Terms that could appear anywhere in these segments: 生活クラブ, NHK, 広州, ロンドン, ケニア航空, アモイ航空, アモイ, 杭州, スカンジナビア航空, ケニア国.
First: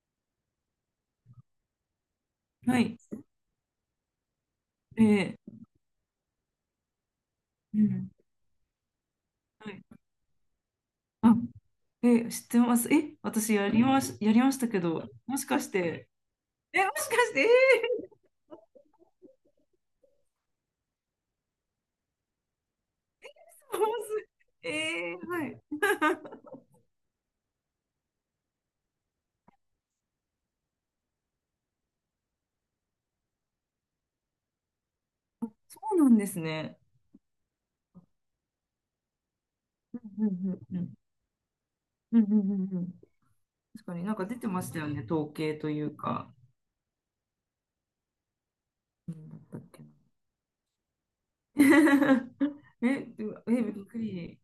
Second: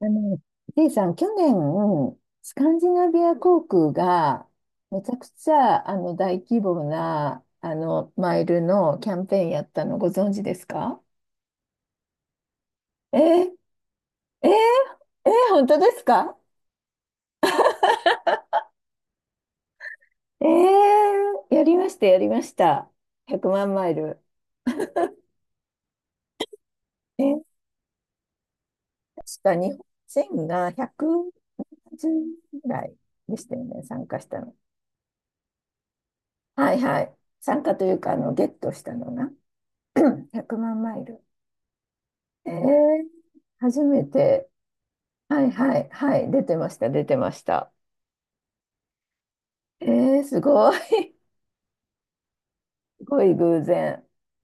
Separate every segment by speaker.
Speaker 1: あの、せイさん、去年、スカン
Speaker 2: は
Speaker 1: ジ
Speaker 2: い。
Speaker 1: ナビア航空が、めちゃく
Speaker 2: ええ、
Speaker 1: ちゃ、大規模な、
Speaker 2: うん。
Speaker 1: マイルのキャンペーンやっ
Speaker 2: はい。
Speaker 1: たのご存知ですか？
Speaker 2: あ、ええ、知ってます。え、
Speaker 1: えー、
Speaker 2: 私やり
Speaker 1: えー、
Speaker 2: ましたけど、
Speaker 1: え
Speaker 2: もしか
Speaker 1: 本
Speaker 2: し
Speaker 1: 当です
Speaker 2: て、
Speaker 1: か？
Speaker 2: え、もしかして、ええ
Speaker 1: やりました、やりました。100万
Speaker 2: そ
Speaker 1: マイ
Speaker 2: う
Speaker 1: ル。
Speaker 2: すえー、はい。
Speaker 1: えー、確か日本人が110ぐらいでしたよね、参加したの。
Speaker 2: そうなんです
Speaker 1: は
Speaker 2: ね。
Speaker 1: いはい。参加というか、ゲットしたのが
Speaker 2: うん う
Speaker 1: 100
Speaker 2: んうんう
Speaker 1: 万
Speaker 2: ん。
Speaker 1: マイル。
Speaker 2: うんうんう
Speaker 1: え
Speaker 2: んうん。
Speaker 1: ー初
Speaker 2: 確か
Speaker 1: め
Speaker 2: になんか出て
Speaker 1: て、
Speaker 2: ましたよね、統
Speaker 1: はい
Speaker 2: 計と
Speaker 1: は
Speaker 2: い
Speaker 1: い
Speaker 2: う
Speaker 1: はい、
Speaker 2: か。
Speaker 1: 出てました、出てました。
Speaker 2: なんだったっけ
Speaker 1: えすごい、す
Speaker 2: な。え、
Speaker 1: ご
Speaker 2: で
Speaker 1: い
Speaker 2: も
Speaker 1: 偶
Speaker 2: びっく
Speaker 1: 然。
Speaker 2: り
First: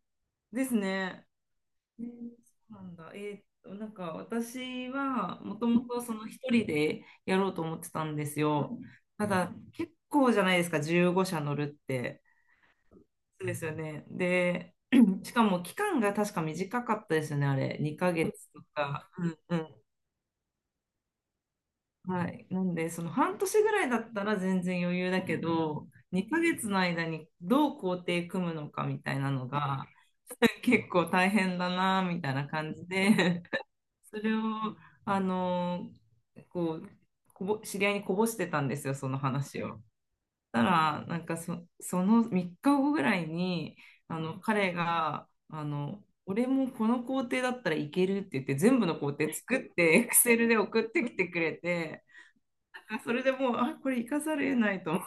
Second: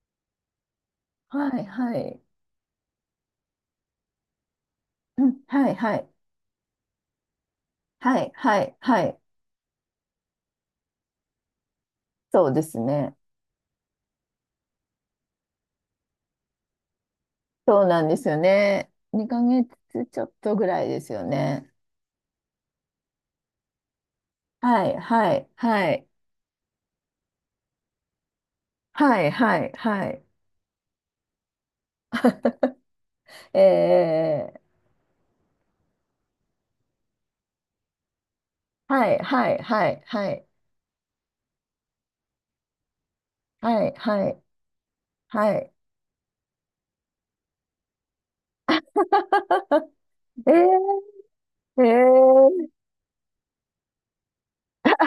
Speaker 2: ですね。
Speaker 1: はいは
Speaker 2: え
Speaker 1: い、
Speaker 2: ーそうなんだ。なんか私
Speaker 1: う
Speaker 2: は
Speaker 1: ん
Speaker 2: もと
Speaker 1: はい
Speaker 2: も
Speaker 1: は
Speaker 2: と
Speaker 1: い
Speaker 2: その一人でやろうと思ってたん
Speaker 1: は
Speaker 2: で
Speaker 1: い
Speaker 2: す
Speaker 1: はい
Speaker 2: よ。
Speaker 1: はい、
Speaker 2: ただ結構じゃないですか、15社乗るって。
Speaker 1: そうですね。
Speaker 2: そうですよね。で、しかも期間が確か短かったですよね、あれ。
Speaker 1: そうなん
Speaker 2: 2
Speaker 1: です
Speaker 2: ヶ
Speaker 1: よ
Speaker 2: 月と
Speaker 1: ね。
Speaker 2: か。うん
Speaker 1: 2
Speaker 2: う
Speaker 1: ヶ
Speaker 2: ん。
Speaker 1: 月ちょっとぐらいですよね。
Speaker 2: はい。なんで、その半年ぐらいだったら全然
Speaker 1: はい
Speaker 2: 余裕だ
Speaker 1: は
Speaker 2: け
Speaker 1: い
Speaker 2: ど、
Speaker 1: はい
Speaker 2: 2ヶ月の間にどう工程組むのかみたい
Speaker 1: はい
Speaker 2: なの
Speaker 1: はい
Speaker 2: が
Speaker 1: はい。
Speaker 2: 結構大変だなみたいな感 じで、それを、
Speaker 1: えー、
Speaker 2: あの、こう、知り合いにこぼしてたんですよ、
Speaker 1: は
Speaker 2: そ
Speaker 1: い
Speaker 2: の
Speaker 1: はい
Speaker 2: 話を。
Speaker 1: はいはい
Speaker 2: たら、なんかその3日後ぐらいに、
Speaker 1: はいはい
Speaker 2: 彼が、
Speaker 1: はい。
Speaker 2: 俺もこの工程だったらいけるって言って、全部の工程 作って、エクセル
Speaker 1: え
Speaker 2: で送ってきてくれ
Speaker 1: ー、え
Speaker 2: て、
Speaker 1: ー、
Speaker 2: それでもう、あ、これ生かされないと思う。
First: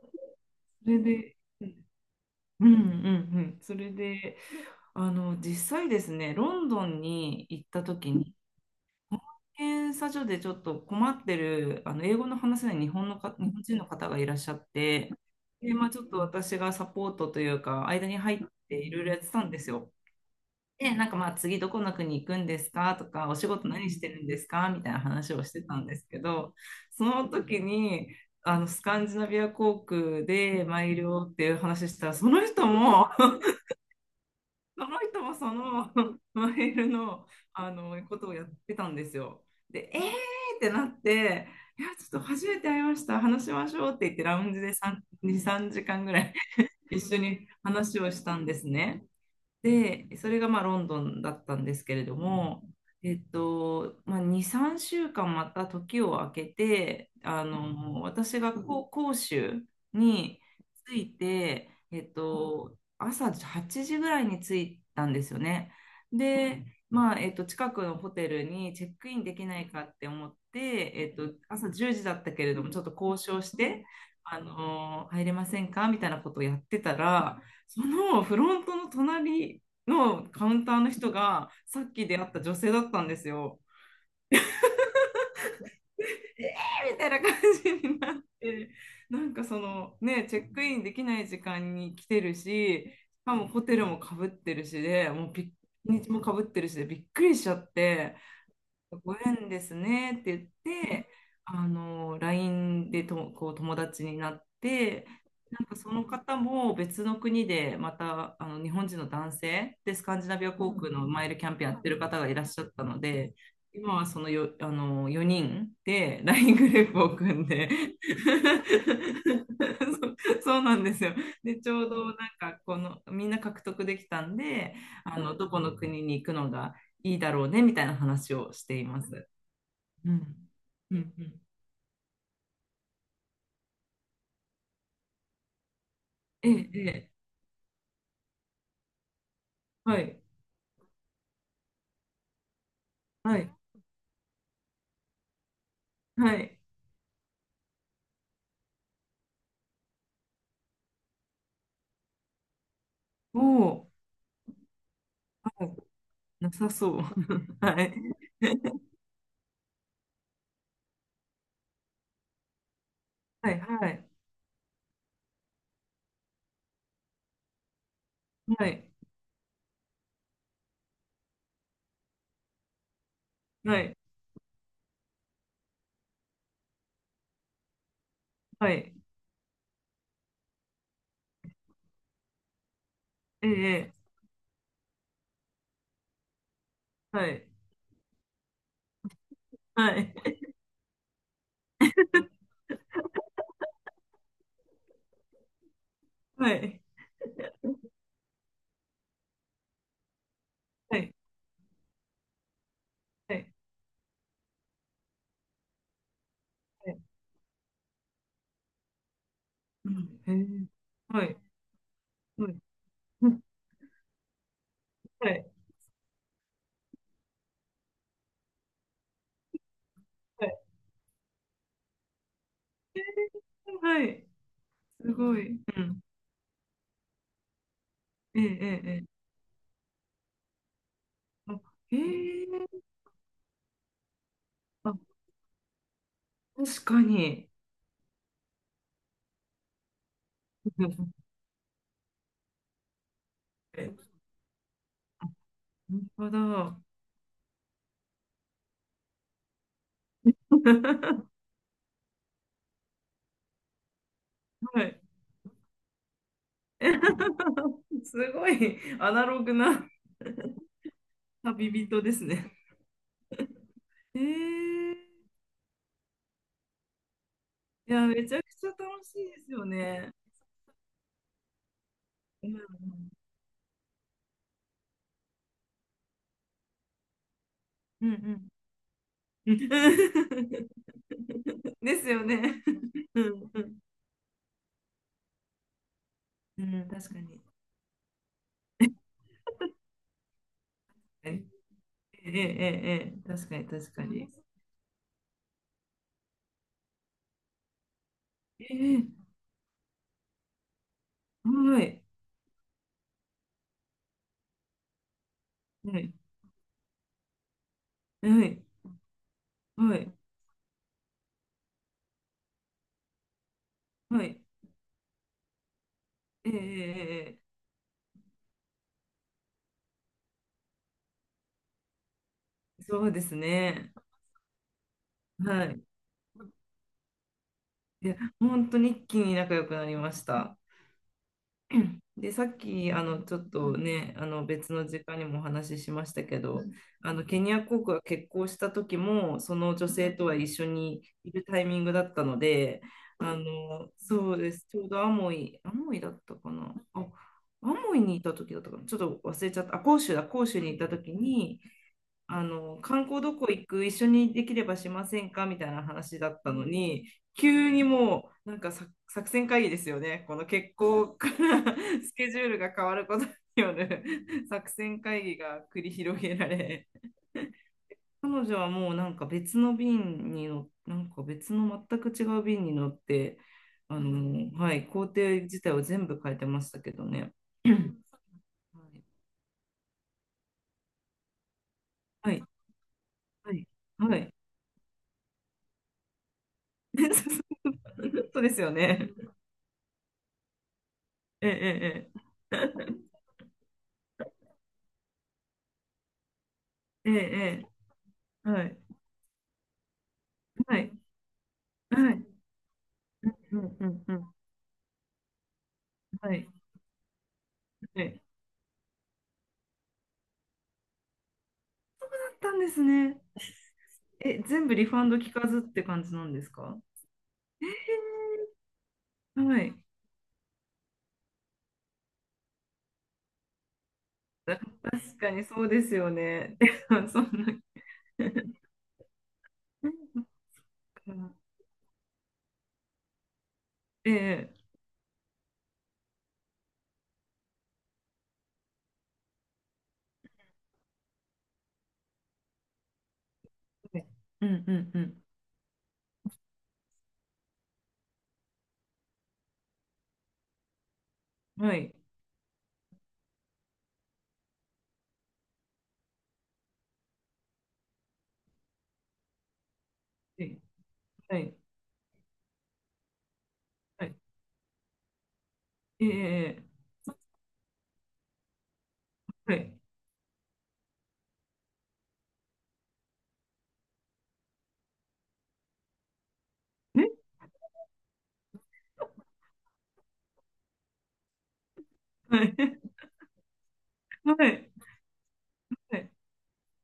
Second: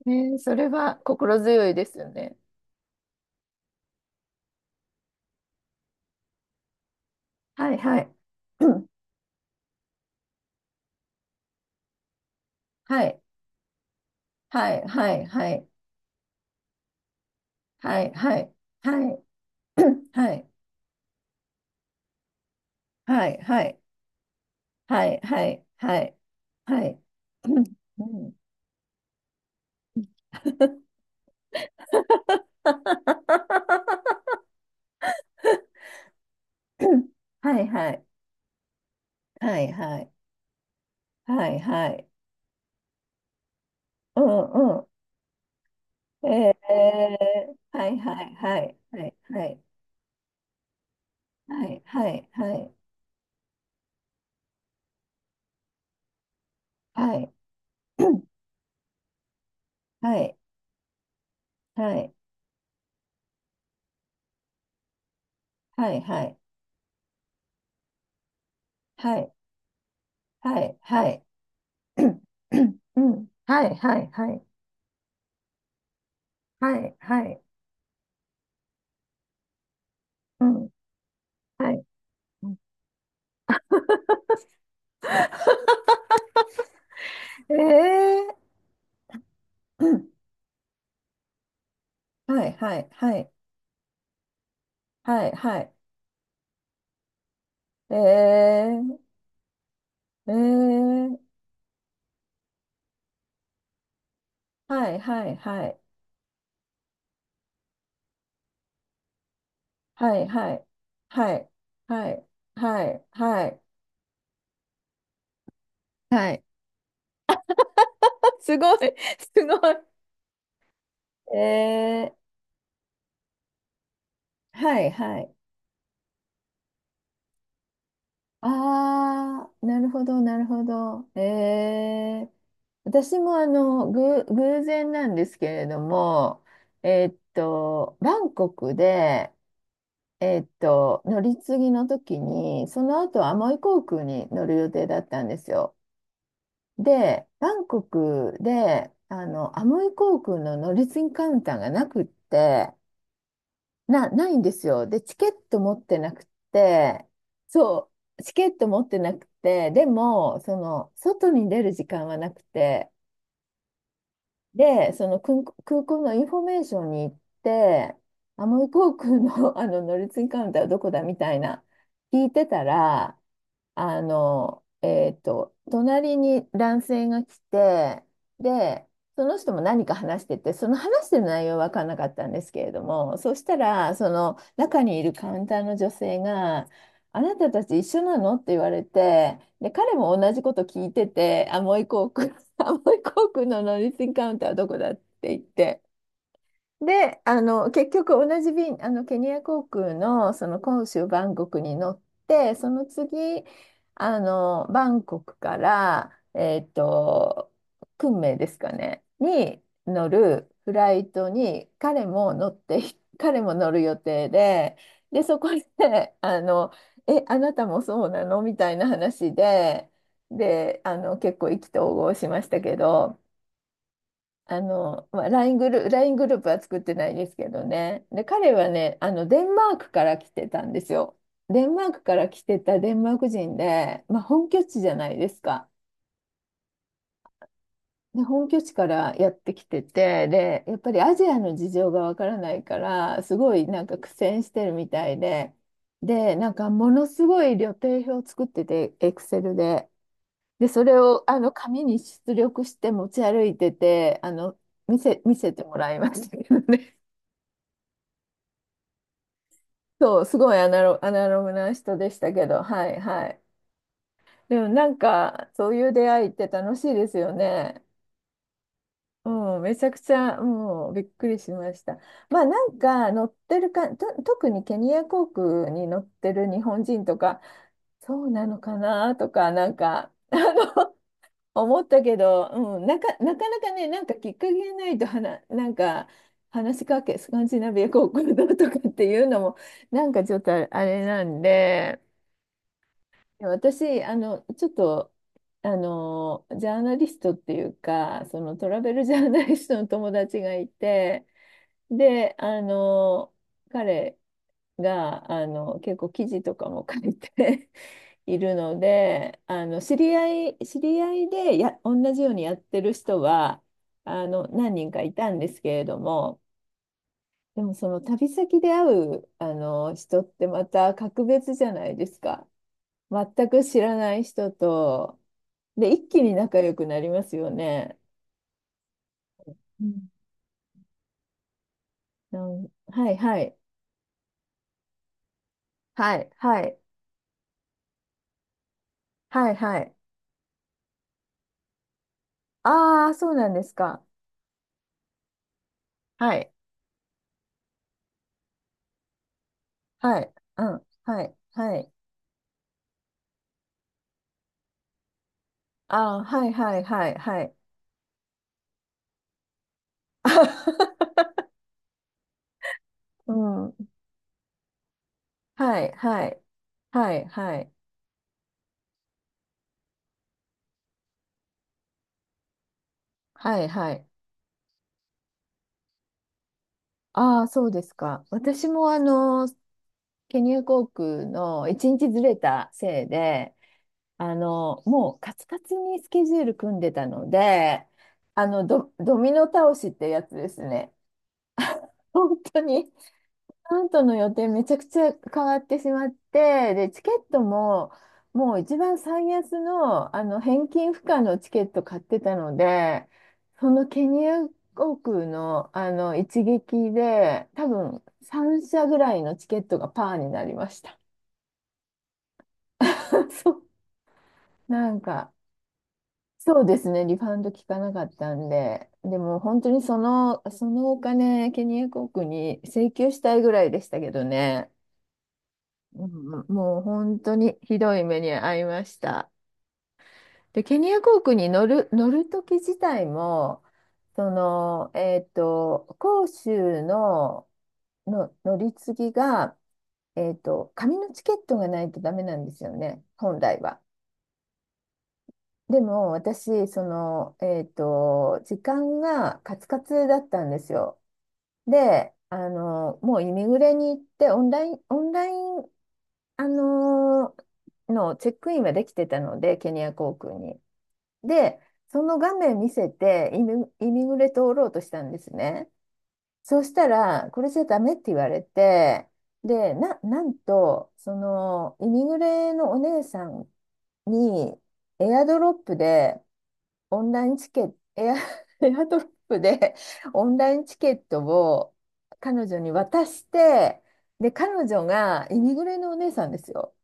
Speaker 1: それ
Speaker 2: そ
Speaker 1: は
Speaker 2: れで、
Speaker 1: 心強いですよね。
Speaker 2: うんうんうん。それで、実際ですね、ロンドンに行っ
Speaker 1: はい
Speaker 2: た
Speaker 1: は
Speaker 2: 時
Speaker 1: い。
Speaker 2: に、
Speaker 1: うん
Speaker 2: 検査所でちょっと困ってる、英語の話せない
Speaker 1: はい
Speaker 2: 日本人の方がいらっしゃっ
Speaker 1: はい
Speaker 2: て、
Speaker 1: はいはい
Speaker 2: で、まあ、ちょっと私がサポートというか、
Speaker 1: は
Speaker 2: 間
Speaker 1: い
Speaker 2: に入
Speaker 1: は
Speaker 2: っ
Speaker 1: い
Speaker 2: ていろいろ
Speaker 1: は
Speaker 2: やっ
Speaker 1: い
Speaker 2: てたんですよ。
Speaker 1: はい
Speaker 2: で、なんかまあ次どこの国行くんですかと
Speaker 1: は
Speaker 2: か、お
Speaker 1: い
Speaker 2: 仕
Speaker 1: は
Speaker 2: 事
Speaker 1: い
Speaker 2: 何してるんですかみたいな
Speaker 1: はい
Speaker 2: 話を
Speaker 1: は
Speaker 2: して
Speaker 1: い
Speaker 2: たんで
Speaker 1: は
Speaker 2: す
Speaker 1: い
Speaker 2: けど、
Speaker 1: はい
Speaker 2: その
Speaker 1: う
Speaker 2: 時
Speaker 1: んう
Speaker 2: に、
Speaker 1: ん
Speaker 2: あのスカンジナビア航空でマイルをっていう話したら、その人も その人もその マイル
Speaker 1: うん
Speaker 2: の、
Speaker 1: はい
Speaker 2: あ
Speaker 1: は
Speaker 2: の
Speaker 1: い
Speaker 2: ことをやってたんですよ。
Speaker 1: はい
Speaker 2: で、
Speaker 1: は
Speaker 2: えー
Speaker 1: い
Speaker 2: ってなっ
Speaker 1: は
Speaker 2: て、
Speaker 1: い
Speaker 2: い
Speaker 1: は
Speaker 2: や、ち
Speaker 1: い
Speaker 2: ょっと初めて会いました、話しましょうって言っ
Speaker 1: う
Speaker 2: て、
Speaker 1: ん
Speaker 2: ラウンジで
Speaker 1: う
Speaker 2: 3、2、3時間ぐら
Speaker 1: ん
Speaker 2: い 一緒に
Speaker 1: はい
Speaker 2: 話を
Speaker 1: は
Speaker 2: し
Speaker 1: い
Speaker 2: たんで
Speaker 1: は
Speaker 2: す
Speaker 1: いは
Speaker 2: ね。
Speaker 1: いはい
Speaker 2: で、それがまあロンドンだったん
Speaker 1: は
Speaker 2: で
Speaker 1: い
Speaker 2: すけれ
Speaker 1: は
Speaker 2: ど
Speaker 1: いは
Speaker 2: も、
Speaker 1: い
Speaker 2: まあ、2、3週間また時を空けて、
Speaker 1: はい
Speaker 2: 私が杭州
Speaker 1: はいはい
Speaker 2: に着いて、
Speaker 1: はい
Speaker 2: 朝8時ぐらいに着いたんですよね。
Speaker 1: はいはい
Speaker 2: で、まあ、近くのホテルにチェック
Speaker 1: は
Speaker 2: イン
Speaker 1: い
Speaker 2: できないかって思っ
Speaker 1: はい
Speaker 2: て、
Speaker 1: はいはい
Speaker 2: 朝10時だったけれども、ちょっと交渉し
Speaker 1: はい
Speaker 2: て、
Speaker 1: はいはい
Speaker 2: 入れませんかみたいなことをやっ
Speaker 1: は
Speaker 2: てた
Speaker 1: い、は
Speaker 2: ら、
Speaker 1: い、
Speaker 2: そのフロントの隣の
Speaker 1: う
Speaker 2: カウン
Speaker 1: ん、
Speaker 2: ターの人が
Speaker 1: は
Speaker 2: さ
Speaker 1: い。
Speaker 2: っき出会った
Speaker 1: う
Speaker 2: 女
Speaker 1: ん
Speaker 2: 性だったんですよ。えーみたいな感じになっ
Speaker 1: ええ
Speaker 2: て、なんかそ
Speaker 1: う
Speaker 2: の
Speaker 1: ん
Speaker 2: ね、チェックインできない時間に来てるし、
Speaker 1: はい、はい、は
Speaker 2: し
Speaker 1: い、
Speaker 2: かもホテルもかぶってるし、で
Speaker 1: は
Speaker 2: もう
Speaker 1: い、はい。
Speaker 2: 日にちもかぶってるし、でびっくりしちゃって、
Speaker 1: ええ
Speaker 2: ご縁ですねって言って、
Speaker 1: ええ
Speaker 2: LINE でこう友達になっ
Speaker 1: はい、
Speaker 2: て、
Speaker 1: はい、
Speaker 2: な
Speaker 1: は
Speaker 2: んか
Speaker 1: い、
Speaker 2: その方も別の国でまたあの日本人の男性でス
Speaker 1: は
Speaker 2: カン
Speaker 1: い、
Speaker 2: ジナビ
Speaker 1: は
Speaker 2: ア
Speaker 1: い、
Speaker 2: 航空のマイ
Speaker 1: は
Speaker 2: ルキ
Speaker 1: い、
Speaker 2: ャンペーンやってる
Speaker 1: は
Speaker 2: 方が
Speaker 1: い、
Speaker 2: いらっしゃっ
Speaker 1: は
Speaker 2: たの
Speaker 1: い、
Speaker 2: で、
Speaker 1: はい、
Speaker 2: 今はそのよ、あの4人で
Speaker 1: はい。
Speaker 2: LINE グループを組んで
Speaker 1: すごい、すご い。
Speaker 2: そう、そうなんですよ。で、ちょうど
Speaker 1: え
Speaker 2: なん
Speaker 1: え
Speaker 2: かこのみんな獲得できたんで、
Speaker 1: はい、は
Speaker 2: あ
Speaker 1: い。
Speaker 2: のどこの国に行くのがいいだろうねみたいな話をしています。
Speaker 1: ああ、なるほ
Speaker 2: うん。
Speaker 1: ど、なるほ
Speaker 2: うんう
Speaker 1: ど。え
Speaker 2: ん。
Speaker 1: え私も偶然なんですけれども、
Speaker 2: ええ、ええ。
Speaker 1: バンコクで、
Speaker 2: はい、
Speaker 1: 乗り継ぎの時に、その後ア
Speaker 2: は
Speaker 1: モ
Speaker 2: い、
Speaker 1: イ航空に乗る予定だったんですよ。
Speaker 2: はい。
Speaker 1: で、バンコクで、アモイ航空の乗り継ぎカウンターがなくって、
Speaker 2: おお、
Speaker 1: ないんですよ。で、チケット
Speaker 2: はい、
Speaker 1: 持ってなくっ
Speaker 2: なさそう。
Speaker 1: て、
Speaker 2: は
Speaker 1: そ
Speaker 2: い、
Speaker 1: う、チケット持ってなくて、でも、外に出る時間はなくて、
Speaker 2: はい、はい、
Speaker 1: で、その空港のインフォメーションに行って、アモ
Speaker 2: は
Speaker 1: イ
Speaker 2: い、
Speaker 1: 航空の、あの乗り継ぎカウンターはどこだみたいな聞いてたら、
Speaker 2: はい、
Speaker 1: 隣に男性が来て、
Speaker 2: は
Speaker 1: で、
Speaker 2: い。
Speaker 1: その人も何か話してて、その話してる内容は分からなかったんですけれども、そし
Speaker 2: え
Speaker 1: た
Speaker 2: え、
Speaker 1: ら、
Speaker 2: ええ。
Speaker 1: その中にいるカウンターの女性が、あ
Speaker 2: は
Speaker 1: な
Speaker 2: い、
Speaker 1: たたち一緒なのって言われて、で、
Speaker 2: は
Speaker 1: 彼も同
Speaker 2: い、
Speaker 1: じこと聞いてて、アモイ航空、アモイ航のノリスンカウンターはどこだって言って、
Speaker 2: はい、
Speaker 1: で、結局同じ便、ケニア航空のその杭
Speaker 2: は
Speaker 1: 州
Speaker 2: い、
Speaker 1: バンコクに乗って、その
Speaker 2: は
Speaker 1: 次、
Speaker 2: い、
Speaker 1: バンコクから、
Speaker 2: はい。
Speaker 1: 昆明ですかね、に
Speaker 2: う
Speaker 1: 乗
Speaker 2: ん、へ
Speaker 1: る
Speaker 2: え。
Speaker 1: フライ
Speaker 2: は
Speaker 1: ト
Speaker 2: い、
Speaker 1: に彼も乗
Speaker 2: は
Speaker 1: っ
Speaker 2: い。
Speaker 1: て、
Speaker 2: うん、
Speaker 1: 彼も乗る予定で、で、
Speaker 2: は
Speaker 1: そ
Speaker 2: い、
Speaker 1: こで、あなたもそうなのみたいな話で、
Speaker 2: はい、
Speaker 1: で、結構意気投合しましたけど、
Speaker 2: はい。す
Speaker 1: まあ、
Speaker 2: ごい。
Speaker 1: LINE
Speaker 2: う
Speaker 1: グループ、
Speaker 2: ん、
Speaker 1: ライングループは作ってないですけどね。で、
Speaker 2: ええ、
Speaker 1: 彼
Speaker 2: え
Speaker 1: は
Speaker 2: え、
Speaker 1: ね、
Speaker 2: ええ。
Speaker 1: デンマークから来てたんですよ。
Speaker 2: あ、
Speaker 1: デンマー
Speaker 2: へ
Speaker 1: クから来
Speaker 2: え。
Speaker 1: てたデンマーク人で、まあ、本拠地じゃ
Speaker 2: あ、
Speaker 1: ないですか。
Speaker 2: 確かに。
Speaker 1: で、本拠地からやってきてて、で、やっぱりアジ アの事情がわからないから、すごいなんか
Speaker 2: え、
Speaker 1: 苦戦してるみたいで、
Speaker 2: 本当
Speaker 1: で、なんか
Speaker 2: だ。
Speaker 1: ものすごい旅程表を作ってて、エクセルで。で、それをあ の紙に出力して持ち歩いてて、
Speaker 2: はい。
Speaker 1: 見せてもらいましたけどね。
Speaker 2: すごいアナログな。
Speaker 1: そう、すごいアナ ログ
Speaker 2: 旅
Speaker 1: な人
Speaker 2: 人
Speaker 1: で
Speaker 2: で
Speaker 1: し
Speaker 2: す
Speaker 1: たけ
Speaker 2: ね。
Speaker 1: ど、はいはい。
Speaker 2: えー、
Speaker 1: でもなんか、そういう出会いって楽しいですよね。
Speaker 2: いや、めちゃくちゃ楽しいです
Speaker 1: うん、
Speaker 2: よ
Speaker 1: めちゃくち
Speaker 2: ね。
Speaker 1: ゃ、もうびっくりしました。まあ
Speaker 2: う
Speaker 1: なん
Speaker 2: ん
Speaker 1: か、乗ってるか、と、特にケニア航空に乗ってる日本人とか、
Speaker 2: うんう
Speaker 1: そうな
Speaker 2: ん
Speaker 1: のかなとか、
Speaker 2: うん。
Speaker 1: なんか、の、思った
Speaker 2: です
Speaker 1: け
Speaker 2: よ
Speaker 1: ど、
Speaker 2: ね。
Speaker 1: うん、
Speaker 2: う
Speaker 1: なか
Speaker 2: ん
Speaker 1: なか
Speaker 2: う
Speaker 1: ね、なんかきっかけがないとはな、なんか、
Speaker 2: ん、
Speaker 1: 話
Speaker 2: う
Speaker 1: し
Speaker 2: ん、
Speaker 1: か
Speaker 2: 確
Speaker 1: け、
Speaker 2: か
Speaker 1: スカ
Speaker 2: に。
Speaker 1: ンジナビア航空だとかっていうのも、なんかちょっとあれな
Speaker 2: え
Speaker 1: んで、
Speaker 2: えええええ、確かに、確
Speaker 1: 私、
Speaker 2: か
Speaker 1: あ
Speaker 2: に。
Speaker 1: の、ちょっと、あの、ジャーナリストっていうか、そのトラベル
Speaker 2: え
Speaker 1: ジ
Speaker 2: え、
Speaker 1: ャーナリストの友達がいて、
Speaker 2: はい、
Speaker 1: で、彼が、結
Speaker 2: は
Speaker 1: 構
Speaker 2: い、
Speaker 1: 記事とかも書いて い
Speaker 2: は
Speaker 1: る
Speaker 2: い、
Speaker 1: ので、あの、
Speaker 2: は
Speaker 1: 知
Speaker 2: い、
Speaker 1: り合い、知り合いでや、同じようにやってる人は、
Speaker 2: はい。
Speaker 1: 何人かいたんですけれども、
Speaker 2: えええええ
Speaker 1: でもその旅先で会う、人ってまた格別じゃないですか。
Speaker 2: え、そうです
Speaker 1: 全く知
Speaker 2: ね。
Speaker 1: らない人と、
Speaker 2: はい。
Speaker 1: で、一気に仲良くなりますよね。
Speaker 2: いや、本当に一気に仲良く
Speaker 1: う
Speaker 2: なり
Speaker 1: ん。
Speaker 2: ました。で、
Speaker 1: な
Speaker 2: さっ
Speaker 1: ん、
Speaker 2: き、
Speaker 1: はい
Speaker 2: ち
Speaker 1: は
Speaker 2: ょっ
Speaker 1: い。
Speaker 2: とね、別の時間にもお話ししまし
Speaker 1: は
Speaker 2: た
Speaker 1: い、
Speaker 2: け
Speaker 1: は
Speaker 2: ど、
Speaker 1: い。
Speaker 2: ケニア国が結婚した時も、
Speaker 1: は
Speaker 2: そ
Speaker 1: い、
Speaker 2: の
Speaker 1: は
Speaker 2: 女
Speaker 1: い。
Speaker 2: 性とは一緒にいるタイミングだったので、
Speaker 1: ああ、そうなんですか。
Speaker 2: そうです。ちょうどアモイだっ
Speaker 1: は
Speaker 2: たか
Speaker 1: い、
Speaker 2: な。あ、アモイにいた時だったかな。ちょっと忘れちゃった。あ、広州
Speaker 1: は
Speaker 2: だ、
Speaker 1: い。
Speaker 2: 広州
Speaker 1: う
Speaker 2: にい
Speaker 1: ん、
Speaker 2: た時
Speaker 1: はい、
Speaker 2: に、
Speaker 1: はい。
Speaker 2: 観光どこ行く、一緒にできればしませんかみたいな
Speaker 1: あ
Speaker 2: 話
Speaker 1: あ、
Speaker 2: だっ
Speaker 1: はい、
Speaker 2: たの
Speaker 1: はい、
Speaker 2: に、
Speaker 1: はい、はい。
Speaker 2: 急にもう、なんかさ作戦会議ですよね。この決行か ら スケジュールが変わることに
Speaker 1: う
Speaker 2: よ
Speaker 1: ん。
Speaker 2: る 作戦会議が
Speaker 1: は
Speaker 2: 繰り
Speaker 1: い、
Speaker 2: 広
Speaker 1: は
Speaker 2: げ
Speaker 1: い。
Speaker 2: られ、
Speaker 1: はい、はい。
Speaker 2: 彼女はもうなんか別の便になんか別の全く違う便に乗って、
Speaker 1: はい、はい。
Speaker 2: はい、工程自体を全部変えてましたけどね。
Speaker 1: ああ、そうで すか。私もケニア航空の一日ず
Speaker 2: は
Speaker 1: れ
Speaker 2: い、
Speaker 1: たせい
Speaker 2: は
Speaker 1: で、
Speaker 2: い、はい、はい。
Speaker 1: もうカツカツにスケジュール組んでたので、
Speaker 2: そうですよね。
Speaker 1: ドミノ倒しってやつですね。
Speaker 2: え え
Speaker 1: 本
Speaker 2: え
Speaker 1: 当に、
Speaker 2: え
Speaker 1: カントの予定めちゃくちゃ変わってしまって、で、チ
Speaker 2: え
Speaker 1: ケ
Speaker 2: え
Speaker 1: ット
Speaker 2: え
Speaker 1: も、
Speaker 2: え。
Speaker 1: もう
Speaker 2: は
Speaker 1: 一
Speaker 2: い。
Speaker 1: 番最安の、返
Speaker 2: はい。
Speaker 1: 金不可のチケット買っ
Speaker 2: は
Speaker 1: て
Speaker 2: い。
Speaker 1: たので、
Speaker 2: う
Speaker 1: そ
Speaker 2: んう
Speaker 1: の
Speaker 2: ん
Speaker 1: ケ
Speaker 2: う
Speaker 1: ニ
Speaker 2: ん。
Speaker 1: ア航空の、
Speaker 2: は
Speaker 1: 一
Speaker 2: い。
Speaker 1: 撃で、多
Speaker 2: は
Speaker 1: 分
Speaker 2: い。
Speaker 1: 3社ぐらいのチケットがパーになりました。
Speaker 2: だったんですね。
Speaker 1: そう、
Speaker 2: え、全部リ
Speaker 1: な
Speaker 2: フ
Speaker 1: ん
Speaker 2: ァンド聞
Speaker 1: か、
Speaker 2: かずって感じなんです
Speaker 1: そうで
Speaker 2: か？
Speaker 1: すね、リファウンド効かなかったんで、でも
Speaker 2: は
Speaker 1: 本当
Speaker 2: い。
Speaker 1: にそのお金、ケニア国に請求したいぐらいでしたけどね、
Speaker 2: 確かにそうです
Speaker 1: う
Speaker 2: よ
Speaker 1: んうん、
Speaker 2: ね。
Speaker 1: もう 本
Speaker 2: そん
Speaker 1: 当に
Speaker 2: な。
Speaker 1: ひどい目に遭いました。で、ケニア航空に乗る時自体も、
Speaker 2: ええ、
Speaker 1: 杭州の、乗り継ぎが、紙のチケットがないとダメなんですよね、本来は。
Speaker 2: はい。うんうん
Speaker 1: でも私、時間がカツカツだったんですよ。
Speaker 2: うん。はい。
Speaker 1: で、もうイミグレに行って、オンライン、あの、のチェックインはできてたので、ケニア航空
Speaker 2: え
Speaker 1: に。
Speaker 2: はい。
Speaker 1: で、その画面見せて、イミ
Speaker 2: はい。
Speaker 1: グレ通ろうとしたんですね。そ
Speaker 2: え
Speaker 1: う
Speaker 2: え、
Speaker 1: したら、これじゃダメって言われて、
Speaker 2: は
Speaker 1: で、
Speaker 2: い。
Speaker 1: なんと、イミグレのお姉さんに、エアドロップで、オン
Speaker 2: ね、
Speaker 1: ラインチケット、エア、エアドロップでオンラインチケットを彼
Speaker 2: は
Speaker 1: 女に
Speaker 2: い。
Speaker 1: 渡して、で、
Speaker 2: は
Speaker 1: 彼
Speaker 2: い。
Speaker 1: 女が、イミグレのお姉さんですよ。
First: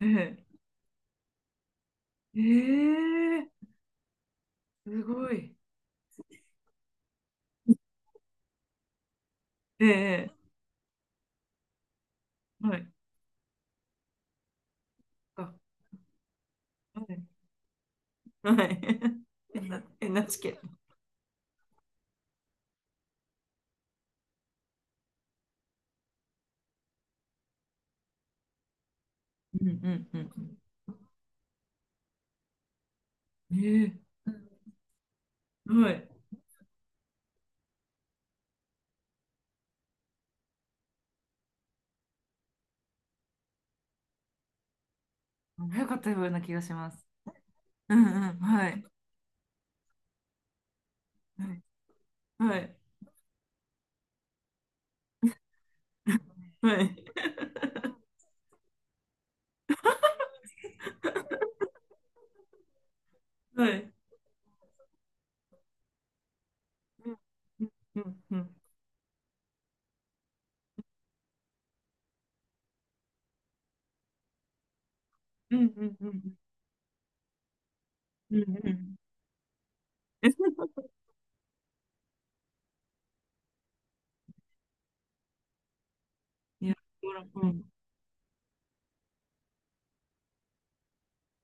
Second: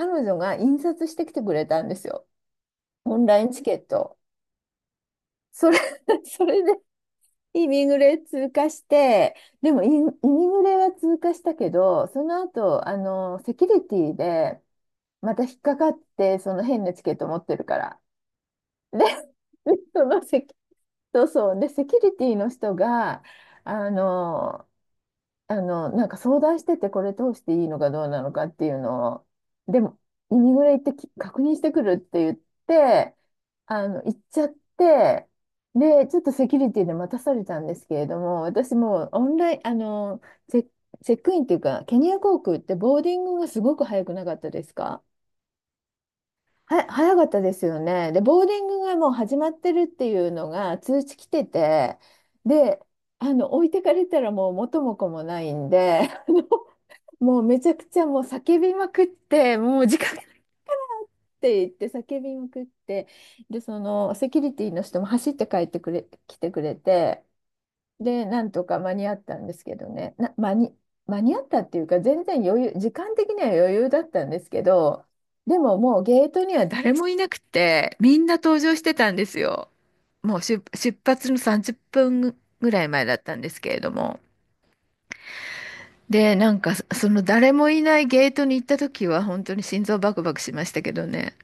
Speaker 2: は
Speaker 1: 女
Speaker 2: い。
Speaker 1: が印刷してきてくれたんですよ。
Speaker 2: え
Speaker 1: オンライ
Speaker 2: え
Speaker 1: ンチ
Speaker 2: ええ、
Speaker 1: ケット。
Speaker 2: すごい。
Speaker 1: それ、それでイミグレ通過して、でもイ
Speaker 2: ええ、
Speaker 1: ミグレは通過したけど、その
Speaker 2: は
Speaker 1: 後、
Speaker 2: い。
Speaker 1: セキュリティでまた引っかかって、その変なチ
Speaker 2: は
Speaker 1: ケッ
Speaker 2: い。
Speaker 1: ト持ってるから。
Speaker 2: はい。
Speaker 1: で、
Speaker 2: うえな、
Speaker 1: そのセキ
Speaker 2: NHK。
Speaker 1: そうそう。で、セキュリティの人が、あの、なんか相談してて、これ通していいのかどうなのかっていうのを、
Speaker 2: うんう
Speaker 1: でも、
Speaker 2: んう
Speaker 1: イミ
Speaker 2: ん
Speaker 1: グレ行ってき確認してくるって言って、
Speaker 2: うん、え
Speaker 1: 行
Speaker 2: え、
Speaker 1: っちゃって、
Speaker 2: うん、は
Speaker 1: で、
Speaker 2: い。
Speaker 1: ちょっとセキュリティで待たされたんですけれども、私もうオンライン、あの、チェ、チェックインっていうか、ケニア航空ってボーディングがすごく早くなかったですか？
Speaker 2: 早かったような気がします。
Speaker 1: 早かったですよ
Speaker 2: うんう
Speaker 1: ね。で、
Speaker 2: ん、
Speaker 1: ボーディン
Speaker 2: は
Speaker 1: グ
Speaker 2: い。
Speaker 1: がもう始まってるっていうのが通知来て
Speaker 2: はい。
Speaker 1: て、
Speaker 2: はい。
Speaker 1: で、置いてかれたらもう元も子もないんで、
Speaker 2: はい。
Speaker 1: もうめちゃくち ゃもう叫びまくって、もう時間がって言って叫びまくって、で、
Speaker 2: は
Speaker 1: そ
Speaker 2: い、
Speaker 1: のセキュリティの人も走って帰ってくれ、来てくれ
Speaker 2: うん
Speaker 1: て、
Speaker 2: うん
Speaker 1: で、
Speaker 2: う
Speaker 1: なん
Speaker 2: ん
Speaker 1: とか間に合ったんですけどね、な、間に、間に合ったっていうか、全然余裕、時間的には余裕だったんですけど、
Speaker 2: う
Speaker 1: で
Speaker 2: んう
Speaker 1: も
Speaker 2: ん
Speaker 1: もう
Speaker 2: う
Speaker 1: ゲー
Speaker 2: ん
Speaker 1: トには誰もいなくて、みんな
Speaker 2: うんう
Speaker 1: 登
Speaker 2: んう
Speaker 1: 場して
Speaker 2: ん。
Speaker 1: たんですよ。もう出、出発の30分ぐらい前だったんですけれども。で、なん
Speaker 2: い
Speaker 1: か、
Speaker 2: や、
Speaker 1: そ
Speaker 2: ほ
Speaker 1: の
Speaker 2: ら、う
Speaker 1: 誰
Speaker 2: ん。
Speaker 1: もいないゲートに行った時は、本当に心臓バクバクしましたけどね。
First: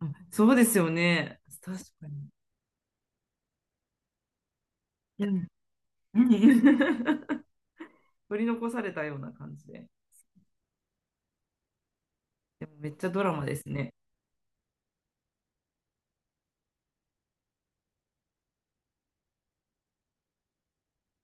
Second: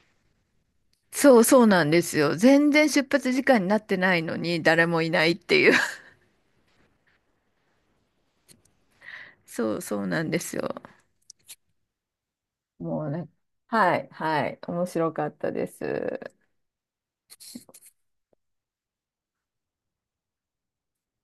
Speaker 2: あ、そうですよ
Speaker 1: そ
Speaker 2: ね。
Speaker 1: うそう
Speaker 2: 確
Speaker 1: なんで
Speaker 2: か
Speaker 1: す
Speaker 2: に。
Speaker 1: よ。全然出発時間になってないのに、誰もいな
Speaker 2: う
Speaker 1: いっ
Speaker 2: ん。
Speaker 1: ていう。
Speaker 2: うん うん、取り残されたような 感じ
Speaker 1: そう
Speaker 2: で。
Speaker 1: そうなんですよ。
Speaker 2: でもめっ
Speaker 1: も
Speaker 2: ち
Speaker 1: う
Speaker 2: ゃド
Speaker 1: ね、
Speaker 2: ラマですね。
Speaker 1: はい、はい、面白かったです。